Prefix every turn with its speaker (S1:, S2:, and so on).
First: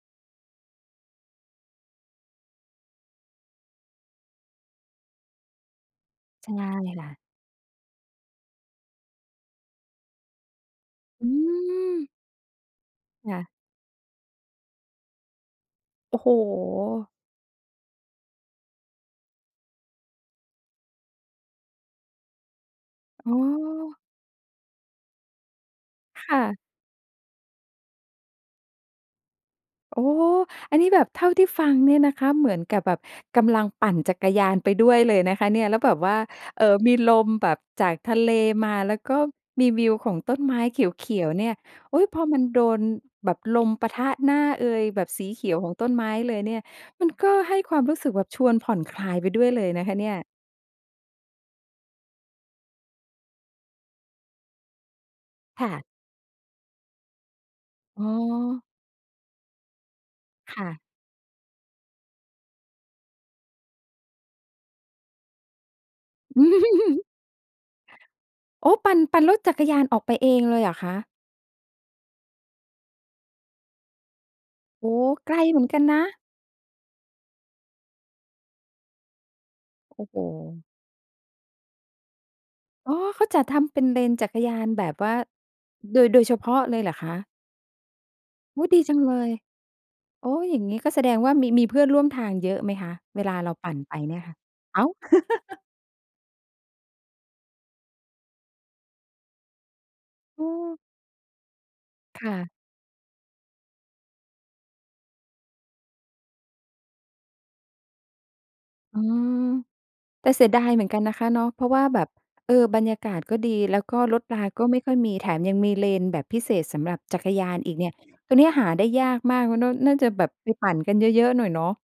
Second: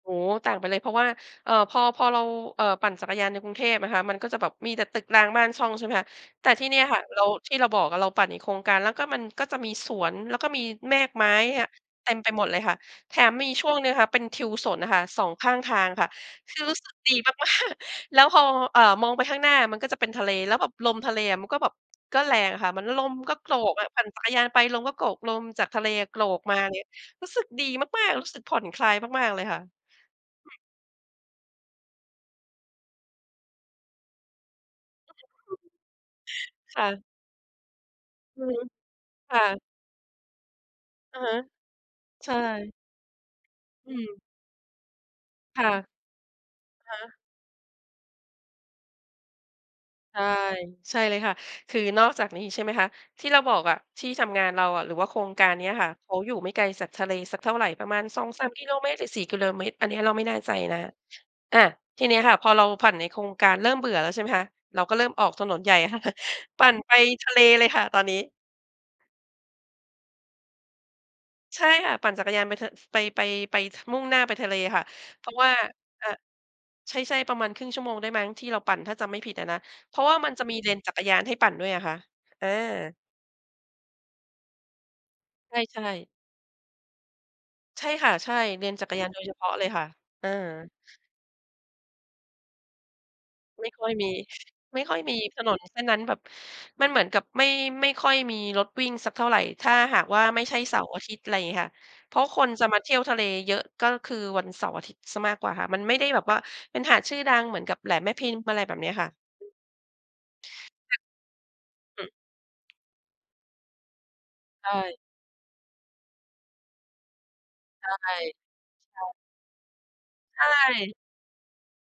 S1: โอ้โฮ ต่างไปเลยเพราะว่า เอ่อ พอ พอเรา เอ่อ ปั่นจักรยานในกรุงเทพนะคะ มันก็จะแบบมีแต่ตึกรางบ้านช่อง ใช่ไหมคะ แต
S2: ใช
S1: ่
S2: ่
S1: ที่เนี่ยค่ะ
S2: ค่ะ
S1: ที่เราบอกเราปั่นอีกโครงการแล้วก็มันก็จะมีสวน แล้วก็มีแมกไม
S2: อื
S1: ้อะ
S2: ม
S1: เต็มไปหมดเลยค่ะ แถ
S2: ค
S1: ม
S2: ่ะ
S1: มีช่วงนึงค่ะเป็นทิวสนน่ะค่ะ 2 ข้างทางค่ะ
S2: โอ้โฮ!
S1: คือรู้สึกดี มาก ๆ แล้วพอ เอ่อ มองไปข้างหน้ามันก็จะเป็นทะเล แล้วแบบลมทะเลอะมันก็แบบ ก็แรงอะค่ะ เหมือนลม
S2: อ๋
S1: ก็โกรก
S2: อ
S1: ปั่นจักรยานไปลมก็โกรก ลมจากทะเลอะโกร
S2: ค่
S1: ก
S2: ะ
S1: มาเงี้ย รู้สึกดีมาก ๆ รู้สึกผ่อนคลายมาก ๆ เลยค่ะ
S2: โอ้! อันนี้แบบเท่าที่ฟังเนี่ยนะคะ เหมือนกับแบบกำลังปั่นจักรยานไปด้วยเลยนะคะเนี่ย แล้วแบบว่า เอ่อ
S1: ค่
S2: มี
S1: ะ
S2: ลมแบบจากทะเล
S1: อืม
S2: มา แล้วก็
S1: ค่ะ
S2: มีวิวของต้นไม้เข
S1: อ
S2: ี
S1: ะ
S2: ย
S1: ฮ
S2: ว
S1: ะ
S2: ๆ เนี่ย โอ๊ย! พอ
S1: ใช
S2: มันโด
S1: ่
S2: นแบบลมป
S1: อ
S2: ะ
S1: ื
S2: ทะ
S1: ม
S2: หน้าเอย แบบสีเขีย
S1: ค
S2: ว
S1: ่
S2: ข
S1: ะ
S2: องต้นไม้เลยเนี่ย
S1: อะฮ
S2: มัน
S1: ะ
S2: ก็ให้ความรู้สึกแบบชวนผ่อนคลายไปด้วยเลยนะคะเนี่
S1: ใ
S2: ย
S1: ช่ ใช่เลยค่ะ คือนอกจากนี้ใช่ไหมคะ ที่เราบอกอะ ที่ทำงานเราอะหรือว่าโครงการเ
S2: ค
S1: นี้
S2: ่
S1: ย
S2: ะ
S1: ค่ะ เขาอยู่ไม่ไกลจากทะเลสักเท่าไร ประมา
S2: อ๋
S1: ณ 2-3 ก
S2: อ
S1: ิโลเมตร หรือ 4 กิโลเมตร อันเนี้ยเราไม่แน่ใจ
S2: ค่ะ
S1: นะ อา ทีนี้ค่ะ พอเราปั่นในโครงการเริ่มเบื่อแล้ว ใช่ไหมคะ เราก็เริ่มออกถนนใหญ่ค่ะ ปั่นไปทะเลเลยค่ะตอนนี้
S2: โอ้! ปั่น ปั่นรถจักรยานออกไปเองเลยเหรอคะ?
S1: ใช่ค่ะ ปั่นจักรยานไป ไป ไป ไปมุ่งหน้าไปทะเลค่ะ
S2: โอ้โฮ!
S1: เพ
S2: ไ
S1: รา
S2: ก
S1: ะ
S2: ล
S1: ว่า
S2: เหมือนกันนะ
S1: อ่า ใช่ ๆ ประมาณ 1/2 ชั่วโมงได้มั้งที่เราปั่นถ้าจำไม่ผิดอะนะ เพ
S2: โ
S1: ร
S2: อ
S1: า
S2: ้
S1: ะว่
S2: โ
S1: ามันจะมี
S2: ฮ!
S1: เลนจักรยานให้ปั่นด้วยอะค่ะ อ
S2: อ๋
S1: า
S2: อ เขาจะทำเป็นเลนจักรยานแบบว่า
S1: ใช่
S2: โด
S1: ๆ
S2: ย โดยเฉพาะเลยเหรอคะ?
S1: ใช่ค่ะ ใช่
S2: อ
S1: เ
S2: ุ๊
S1: ล
S2: ย!
S1: น
S2: ดี
S1: จัก
S2: จั
S1: ร
S2: ง
S1: ยาน
S2: เล
S1: โดยเ
S2: ย
S1: ฉพาะเลยค่ะ
S2: โ
S1: อ
S2: อ้
S1: า
S2: อย่างงี้ก็แสดงว่ามี มีเพื่อนร่วมทางเยอะไหมคะ? เวลาเรา
S1: ไม
S2: ป
S1: ่
S2: ั่น
S1: ค่อ
S2: ไ
S1: ย
S2: ป
S1: มี
S2: เนี่ยค่ะ
S1: ไ
S2: อ
S1: ม
S2: ้
S1: ่
S2: าว
S1: ค่อยมีถนนแค่นั้นแบบ มันเหมือนกับไม่ ไม่ค่อยมีรถวิ่งสักเท่าไร ถ้าหากว่าไม
S2: เ
S1: ่ใช่
S2: ออ
S1: เสาร์อาทิตย์อะไรอย่างเงี้ยค่ะ เพรา
S2: ค
S1: ะ
S2: ่
S1: ค
S2: ะ
S1: นจะมาเที่ยวทะเลเยอะ ก็คือวันเสาร์อาทิตย์เสียมากกว่าค่ะ มันไม่ได้แบบว่าเป็นหาดชื่อดังเหมือนกับแหลมแม่พิมพ์อะไรแบบนี้
S2: อื
S1: ค่ะ
S2: ม แต่เสียดายเหมือนกันนะคะเนาะ เพราะว่า แบ
S1: อื
S2: บ
S1: อ
S2: เอ่อ บรรยากาศก็ดี แล้วก็รถลาก
S1: ใ
S2: ็
S1: ช
S2: ไม่ค่
S1: ่
S2: อยมี แถมยังมีเลนแบบพิเศษสำหรับจักรยานอีกเ
S1: ใ
S2: น
S1: ช
S2: ี่
S1: ่
S2: ย ตรงเนี้ย
S1: ใ
S2: หาได้
S1: ช
S2: ยา
S1: ่
S2: กมาก มันก็น่าจะแบบ
S1: ใ
S2: ไปปั่นกั
S1: ช่
S2: นเยอะ ๆ หน่อยเนาะ